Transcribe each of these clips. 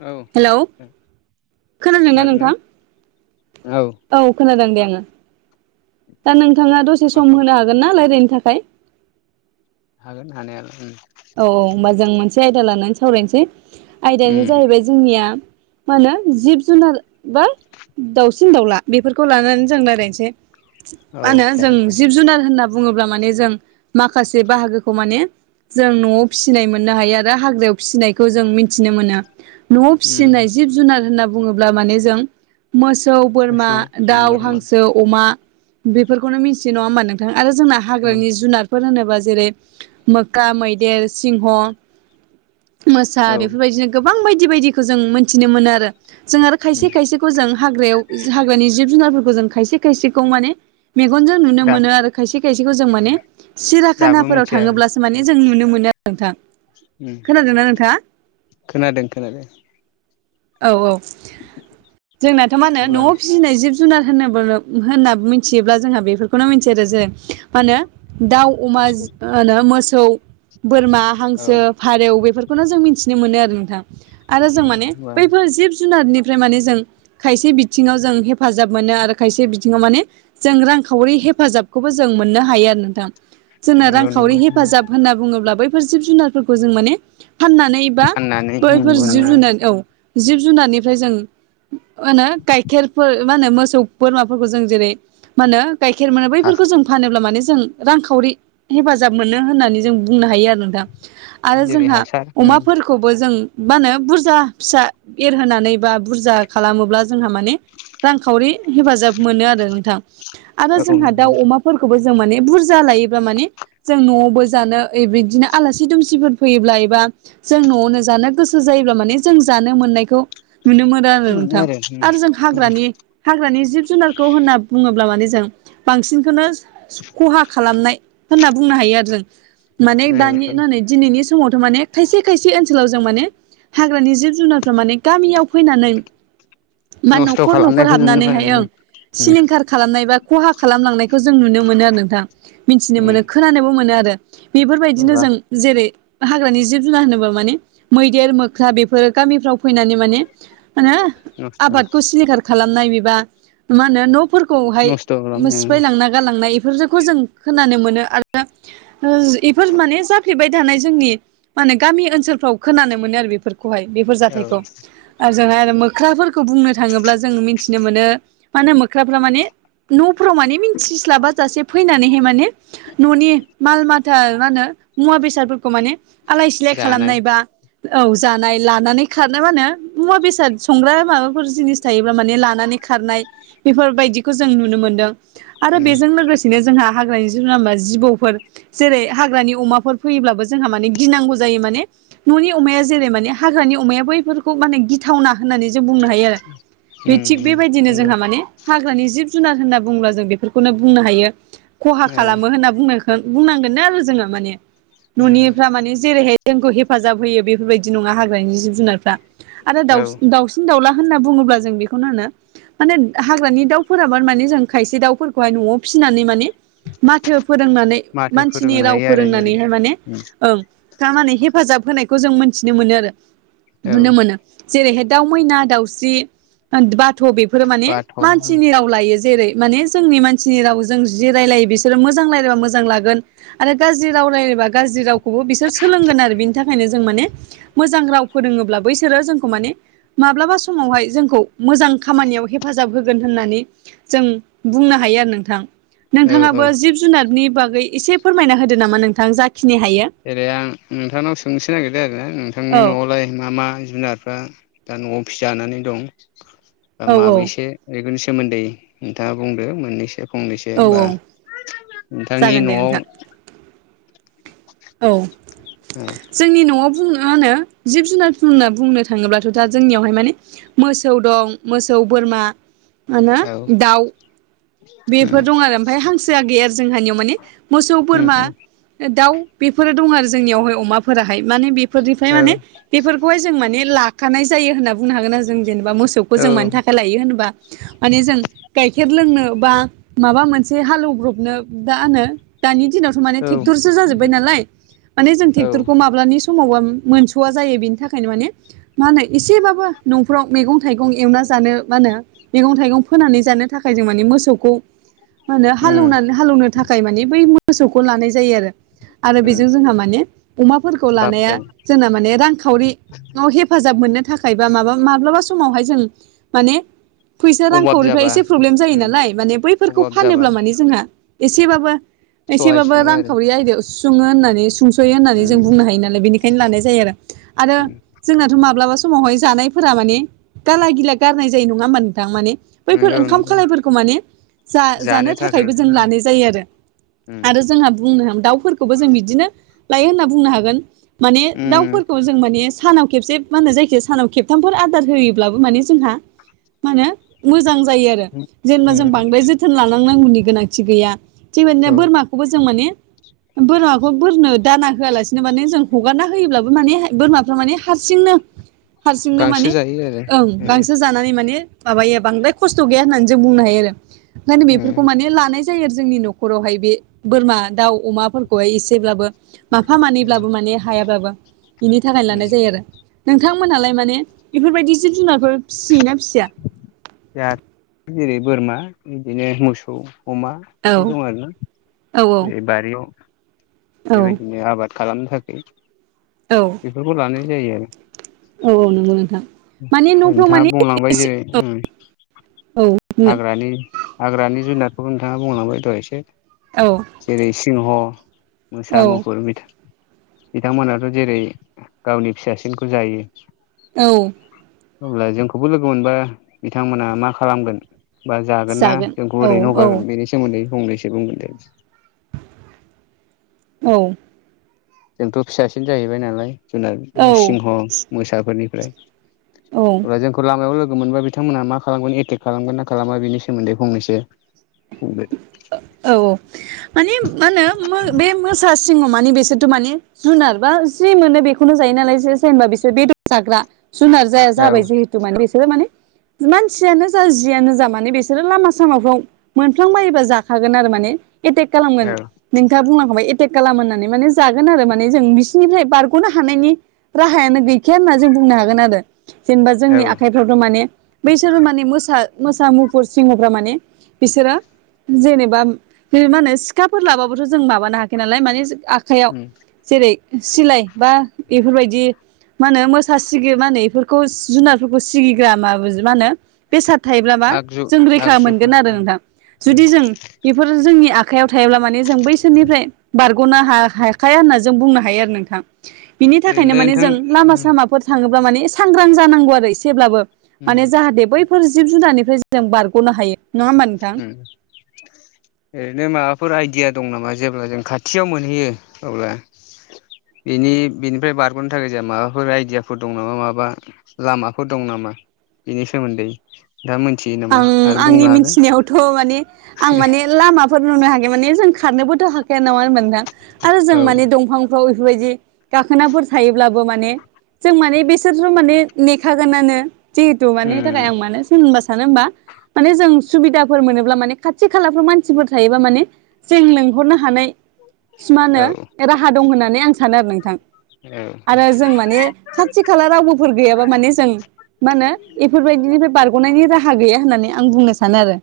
औ हेलौ खोनादोंना नोंथां औ खोनादों दे आङो। दा नोंथाङा दसे मा सम खालाम होनो हागोन ना रायलायनो थाखाय। हागोन हानायालाय ओम औ औ होमबा जों मोनसे आयदा लानानै सावरायनोसै आयदायानो उम जाहैबाय जोंनिया मा होनो जिब जुनाल बा दाउसिन दाउला बेफोरखौ लानानै जों रायलायसै। औ मा होनो जों जागोन दे जिब जुनार होनना बुङोब्ला माने जों माखासे बाहागोखौ माने जों न'आव फिसिनाय मोननो हायो आरो हाग्रायाव फिसिनायखौ जों मिनथिनो मोनो। न'आव उम फिसिनाय जिब जुनार होनना बुङोब्ला माने जों मोसौ बोरमा मोसौ दाउ बोरमा हांसो अमा। बेफोरखौनो मिथियो नङा होमबा नोंथां आरो जोंना उम हाग्रानि जुनारफोर होनोबा जेरै- गा मैदेर सिंह मोसा औ उम बेफोरबायदिनो गोबां बायदि बायदिखौ जों मोनथिनो मोनो आरो जों आरो खायसे खायसे खौ जों हाग्रायाव हाग्रानि जिब जुनारफोरखौ जों खायसे खायसेखौ माने मेगनजों नुनो दा मोनो आरो खायसे खायसेखौ जों माने दाबो सिराखानाफोराव मिथिया आरो थाङोब्लासो माने जों नुनो मोनो [unintelligible] नोंथां। उम खोनादोंना नोंथाङा खोनादों खोनादों औ औ। जोंनाथ' मा होनो अब्ला न'आव आं फिसिनाय जिब जु जुनार होनोबो होनना मिथियोब्ला जोंहा बेफोरखौनो मिथियो आरो जेरै मा होनो दाउ अमा मोसौ होनो मोसौ बोरमा औ हांसो फारौ बेफोरखौनो जों मिथिनो मोनो आरो नोंथां आरो जों माने होनबा बैफोर जिब जुनारनि फ्राय माने जों खायसे बिथिङाव जों हेफाजाब मोनो आरो खायसे बिथिङाव माने जों रांखावरि हेफाजाबखौबो जों मोननो हायो आरो नोंथां। जोंना नंगौ रांखावरि नंगौ हेफाजाब होनना बुङोब्ला बैफोर जिब जुनारफोरखौ जों माने फाननानै बा फाननानै बैफोर जिब मोननाय जुनार औ जिब जुनारनिफ्राय जों होनो गाइखेरफोर मा होनो मोसौ बोरमाफोरखौ जों जेरै मा होनो गाइखेर मोनो हास बैफोरखौ जों फानोब्ला माने जों रांखावरि हेफाजाब मोनो होननानै जों बुंनो हायो आरो नोंथां आरो जेरै जोंहा हासार उम अमा फोर खौबो जों मा होनो बुरजा फिसा एरहोनानै बा बुरजा खालामोब्ला जोंहा माने रांखावरि हेफाजाब मोनो आरो नोंथां। आरो औ जोंहा दाउ मोनो अमाफोरखौबो जों माने बुरजा लायोब्ला माने जों न'आवबो जानो ए बिदिनो आलासि दुमसिफोर फैयोब्ला एबा जों न'आवनो जानो गोसो जायोब्ला माने जों जानो मोननायखौ नुनो मोन नो आरो नोंथां आरो जों हाग्रानि हाग्रानि जिब जुनारखौ होनना बुङोब्ला माने जों बांसिनखोनो खहा खालामनाय होनना बुंनो हायो आरो जों माने औ औ दानि औ नै दिनैनि समावथ' माने खायसे खायसे ओनसोलाव जों माने हाग्रानि जिब जुनारफ्रा माने गामियाव फैनानै बा नस्थ' न'खर न'खर खालामनायखौ नुनो हाबनानैहाय मोनो ओं उम सिलिंखार खालामनाय बा खहा खालामलांनायखौ जों नुनो मोनो आरो नोंथां मिनथिनो उम मोनो खोनानोबो मोनो आरो। बेफोरबायदिनो अब्ला जों जेरै हाग्रानि जिब जुनार होनोब्ला माने मैदेर मोख्ला बेफोरो गामिफ्राव फैनानै माने होनो नस्थ' आबादखौ सिलिखार खालामनाय बेबा मा होनो न'फोरखौहाय नस्थ' खालामनाय सिफायलांना गालांनाय बेफोरखौ जों खोनानो मोनो आरो इफोर माने जाफ्लेबाय थानाय जोंनि माने गामि ओनसोलफ्राव खोनानो मोनो आरो बेफोर। खौहाय बेफोर औ जाथायखौ ओजोंहाय‌ आरो मोख्राफोर बुंनो थाङोब्ला जों मिथिनो मोनो मा होनो मोख्राफ्रा माने न'फोराव माने मिथिस्लाबाजासे फैनानैहाय माने न'नि माल माथा मा होनो मुवा बेसादफोरखौ माने आलाय सिलाय जानाय खालामनाय बा औ जानाय लानानै खारनाय माहोनो मुवा बेसाद संग्रा माबा बेफोर जिनिस थायोब्ला माने लानानै खारनाय बेफोरबायदिखौ जों नुनो मोन्दों। आरो उम बेजों लोगोसेनो जोंहा हाग्रानि जिब जुनार होनबा जिबौफोर जेरै हाग्रानि अमाफोर फैयोब्लाबो जोंहा माने गिनांगौ जायो माने न'नि अमाया जेरै माने हाग्रानि अमाया बैफोरखौ माने गिथावना होननानै जों बुंनो हायो। बे उम थिग उम बेबायदिनो नंगौ जोंहा माने हाग्रानि जिब जुनार होनना बुङोब्ला जों बेफोरखौनो बुंनो हायो। खहा औ खालामो होनना बुंनायखौ बुंनांगोनो आरो जोङो माने उम न'निफ्रा माने जेरैहाय जोंखौ हेफाजाब होयो बेफोरबायदि नङा हाग्रानि जिब जुनारफ्रा आरो औ दाउसिन दाउसिन दाउला होनना बुङोब्ला जों बेखौनो होनो माने हाग्रानि दाउफोराबा माने जों खायसे दाउफोरखौहाय न'आव फिसिनानै माने माथो फोरोंनानै माथो मानसिनि फोरोंनो राव हायो आरो जेरै फोरोंनानैहाय माने उम ओं लानानै हेफाजाब होनायखौ जों मोनथिनो मोनो आरो औ नुनो मोनो जेरैहाय दाउ मैना दाउ सावस्रि बाथ' बेफोरो माने बाथ' औ मानसिनि राव लायो। जेरै माने जोंनि मानसिनि रावजों जि रायलायो बिसोरो मोजां रायलायबा मोजां लागोन। आरो गाज्रि राव रायलायबा गाज्रि रावखौबो बिसोर सोलोंगोन आरो बिनि थाखायनो जों माने मोजां राव फोरोङोब्ला बैसोरो जोंखौ माने माब्लाबा समावहाय जोंखौ मोजां खामानियाव हेफाजाब होगोन होननानै जों बुंनो हायो आरो नोंथां। औ नोंथाङाबो जिब जुनारनि बागै एसे फोरमायना होदो नामा नोंथां जाखिनि हायो? जेरै आं नोंथांनाव सोंनोसो नागिरदों आरो नोंथांनि औ न'आवलाय मा मा जुनार रा दा न'आव फिजानानै दं दा औ माबैसे बेफोरनि सोमोन्दै नोंथाङा बुंदो मोननैसो? फंनैसो औ औ बा नोंथांनि जागोन दे न'आव नोंथां औ औ जोंनि न'आव बुंनो मा होनो जिब जुनार जुनना बुंनो थाङोब्लाथ' दा जोंनियावहाय माने मोसौ दं मोसौ बोरमा माहोनो औ दाउ बेफोर उम दं आरो ओमफाय हांसोआ गैया आरो जोंहानियाव माने। मोसौ बोरमा उम दाउ बेफोरो दं आरो जोंनियावहाय अमाफोराहाय माने बे निफ्राय औ माने बेफोरखौहाय जों माने लाखानाय जायो होनना बुंनो हागोननाा जों जेनेबा मोसौखौ औ जों मानि थाखाय लायो होनबा माने जों गाइखेर लोंनो बा माबा मोनसे हालेवब्रबनो दा होनो दानि दिनावथ' माने औ टेक्टरसो जाजोबबाय नालाय माने जों औ ट्रेक्टरखौ माब्लानि समावबा मोनस'वा जायो बेनि थाखायनो माने मा होनो एसेबाबो न'फ्राव मैगं थाइगं एवना जानो मा होनो मैगं थाइगं फोनानै जानो थाखाय जों माने मोसौखौ मा होनो उम हालेवनानै हालौनो थाखाय मानिे बै मोसौखौ लानाय जायो आरो। आरो उम बेजों जोंहा माने अमाफोरखौ लाब लानाया जायो जोंना माने रांखावरिआव हेफाजाब मोननो थाखाय बा माबा माब्लाबा समावहाय जों माने फैसा अभाब रांखावरिफ्रा जाबा एसे प्रब्लेम जायो उम नालाय माने बैफोरखौ अभाब जाबा फानोब्ला माने जोंहा एसेबाबो सहाय एसेबाबो सङो आरो रांखावरि आयदायाव सुफुङो होननानै सुखयो होननानै उम जों बुंनो हायो नालाय बेनिखायनो लानाय जायो आरो उम आरो जोंनाथ' माब्लाबा समावहाय जानायफोरा माने गाला गिला गारनाय जायो नङा होमबा नोंथां माने बैफोर नंगौ ओंखाम नंगौ खालायफोरखौ माने जा जानो थाखाय थाखायबो जों उम लानाय जायो आरो उम आरो जोंहा [unintelligible] दाफोरखौबो जों बिदिनो लायो होनना बुंनो हागोन माने उम दाउफोरखौ जों माने सानाव खेबसे मा होनो जायखिया सानाव खेबथामफोर आदार होयोब्लाबो माने जोंहा मा होनो मोजां जायो आरो जेनेबा जों उम बांद्राय जोथोन लानांनांगौनि गोनांथि गैया बेबायदिनो औ बोरमाखौबो जों माने बोरमाखौ बोरनो दाना होआलासिनो माने जों हगारना होयोब्लाबो माने बोरमाफ्रा माने हारसिंनो हारसिंनो गांसो माने जायो आरो ओं उम गांसो [unintelligible] जायो उम जोंनि न'खरावहाय बे बोरमा दाउ अमाफोरखौहाय एसेब्लाबो माफा मानैब्लाबो माने हायाब्लाबो बिनि थाखायनो उम लानाय जायो आरो नोंथांमोनहालाय माने बेफोरबायदि जिब जुनारफोर फिसियोना फिसिया जोहा जेरै बोरमा बिदिनो मोसौ अमा औ बे दं आरोना औ रै बारियाव औ बेबायदिनो आबाद खालामनो थाखाय औ बेफोरखौ लानाय जायो आरो औ औ नंगौ नोंथां माने न'फ्राव नोंथाङा माने बुंलांबाय जेरै औ हाग्रानि हाग्रानि जुनारखौबो नोंथाङा बुंलांबाय दहाय एसे औ जेरै सिंह औ मोसा मुफुर बिथांमोनाथ' जेरै गावनि फिसासिनखौ जायो औ अब्ला जोंखौबो लोगो मोनबा बिथांमोना मा खालामगोन बा जागोन ना जोंखौ औ ओरैनो हगारगोन बेनि सोमोन्दै फंनैसो बुंगोन दे औ जोंथ' फिसासिन जाहैबाय नालाय जुनारनो सिंह मोसाफोरनिफ्राय औ अब्ला जोंखौ लामायाव लोगो मोनबा बिथांमोना मा खालामगोन एटेक खालामगोन ना खालामगोन बेनि सोमोन्दै फंनैसो बुंदो दे औ माने मा होनो बे मोसा सिङाव मानिे बेसोरथ' माने जुनार बा जि मोनो बेखौनो जायो नालाय जेनबा बिसोर बेदर जाग्रा जुनार जाया औ जाबाय जिहेतु माने बिसोरो माने मानसियानो जा जियानो जा माने बिसोरो लामा सामाफ्राव नुंफ्लां बायोबा जाखागोन आरो माने एटेक खालामगोन औ नोंथाङा बुंनांखौ एटेक खालाम होननानै माने जागोन आरो माने जों बिसिोरनिफ्राय बारग'नो हानायनि राहायानो गैखाया होनना जों बुंनो हागोन आरो जेनेबा जोंनि औ आखाइ माने बैसोर माने मो मोसा मुफुर सिङहफ्रा माने बिसोरो जेनेबा मा होनो सिखाफोर लाबाबोथ' जों माबानो हायाखै नालाय मानिे आखाइयाव उम जेरै सिलाय बा बेफोरबायदि मा होनो मोसा सिगयो म होनो बेफोरखौ जुनारफोरखौ सिगिग्रा म मा होनो बेसाद थायोब्लाबा आगजु जों रैखा आगजुफोर मोनगोन आरो उम नोंथां उम जुदि जों बेफोर जोंनि आखाइयाव थायोब्ला माने जों बैसोरनिफ्राय बारग'नो ह हाखाया होनना जों बुंनो हायो आरो नोंथां बिनि थाखायनो ओरैनोलाय माने जों नोंथां लामा उम सामाफोर थाङोब्ला माने सांग्रां जानांगौ आरो एसेब्लाबो उम माने जाहाथे बैफोर जिब जुनारनिफ्राय जों बारग'नो हायो नङा होमबा नोंथां उम [unintelligible] ओरैनो माबाफोर आइदिया दं नामा जेब्ला जों खाथियाव मोनहैयो अब्ला बेनि बेनिफ्राय बारग'नो थाखाय जोंहा माबाफोर आइडियाफोर दं नामा माबा लामाफोर दं नामा बेनि सोमोन्दै दा मोनथियो नामा आरो बुंनो हागोन थ' माने आं माने लामाफोर नुनो हाग माने जों खारनोबोथ' हाखाया नामा मोनदां आरो जों औ मानि दंफां बेफोरबायदि गाखोनाफोर थायोब्लाबो माने जों माने बेसोरसो माने नेखागोनानो जिहेथु मानि उम थाखाय आं मानो सोरब सानो होमबा माने जों सुबिदाफोर मोनोब्ला माने खाथि खालाफ्राव मानसिफोर थायोबा माने जों लेंंहरनो हानाय सिमानो औ राहा दं होननानै आं सानो आरो नोंथां औ आरो जों माने खाथि खाला रावबोफोर गैयाबा माने जों मा होनो बेफोरबायदिनिफ्राय बारग'नायनि राहा रा गैया होननानै आं बुंनो सानो आरो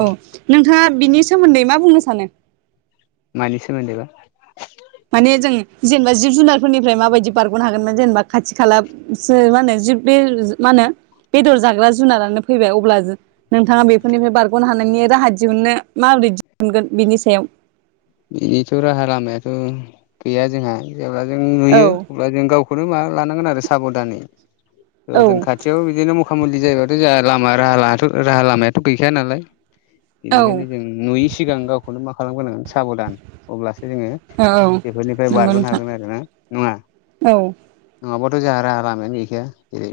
औ नोंथाङा बिनि सोमोन्दै मा बुंनो सानो मानि सोमोन्दै बा माने जों जेनेबा जिब जुनारफोरनिफ्राय माबायदि बारग'नो हागोनमोन जेनेबा खाथि खाला मा होनो जि बे मा होनो बेदर जाग्रा जुनारानो फैबाय अब्ला नोंथाङा बेफोरनिफ्राय बारग'नो हानायनि राहा दिहुननो माबोरै दिहुनगोन बिनि सायाव बिनिथ' राहा लामायाथ' गैया जोंहा जेब्ला जों औ नुयो जों गावखौनो माबा लानांगोन आरो साबधानैा औ जों खाथि खाथियाव बिदिनो मखा मुलि जायोबाथ' जोंहा लामा राहा लामायाथ' गैखाया नालाय औ बेनिखायनो जों नुयै सिगां गावखौनो मा खालामग्रोनांगोन साबधान अब्लासो जोङो औ औ बेफोरनिफ्राय नंगौ बारग'नो नोंथां हागोन आरोोना नङा औ नङाबाथ' जोंहा राहा लामायानो गैखाया जेरै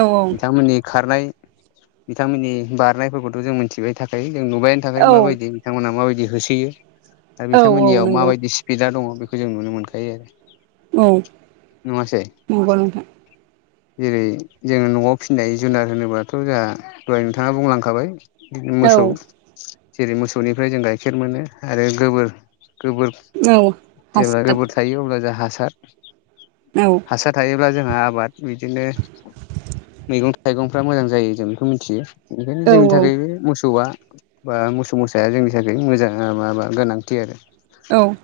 औ बिथांमोननि खारनाय बिथांमोननि बारनायफोरखौथ' जों मोनथिबाय थाखाय जों नुबायनि थाखाय औ माबायदि बिथांमोनहा माबायदि होसोयो आरो औ औ बिथांमोननियाव नंगौ माबायदि स्पिडा दङ बेखौ जों नुनो मोनखायो औ आरो नङासै नंगौ नोंथां जेरै जोङो न'आव फिसिनाय जुनार होनोब्लाथ' जोंहा दहाय नोंथाङा बुंलांखाबाय मोसौ औ जेरै मोसौनिफ्राय जों गाइखेर मोनो आरो गोबोर गोबोर औ जेब्ला हासार गोबोर थायो अब्ला जों हासार न हासार थायोब्ला जोंहा आबाद बिदिनो मैगं थाइगंफ्रा मोजां जायो जों बेखौ मिथियो ओंखायनो औ जोंनि थाखाय बे औ मोसौआ बा मोसौ मोसाया जोंनि थाखाय मोजां माबा गोनांथि आरो औ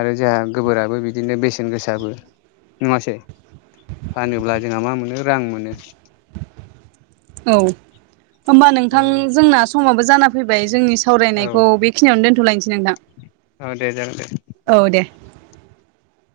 आरो जोंहा गोबोराबो बिदिनो बेसेन गोसाबो नङासै फानोब्ला जोंहा मा मोनो रां मोनो [unintelligible] औ होमबा औ नोंथां जोंना समाबो जाना फैबाय जोंनि औ सावरायनायखौ बे खिनियावनो दोनथ' लायनोसै नोंदां औ दे जागोन दे औ दे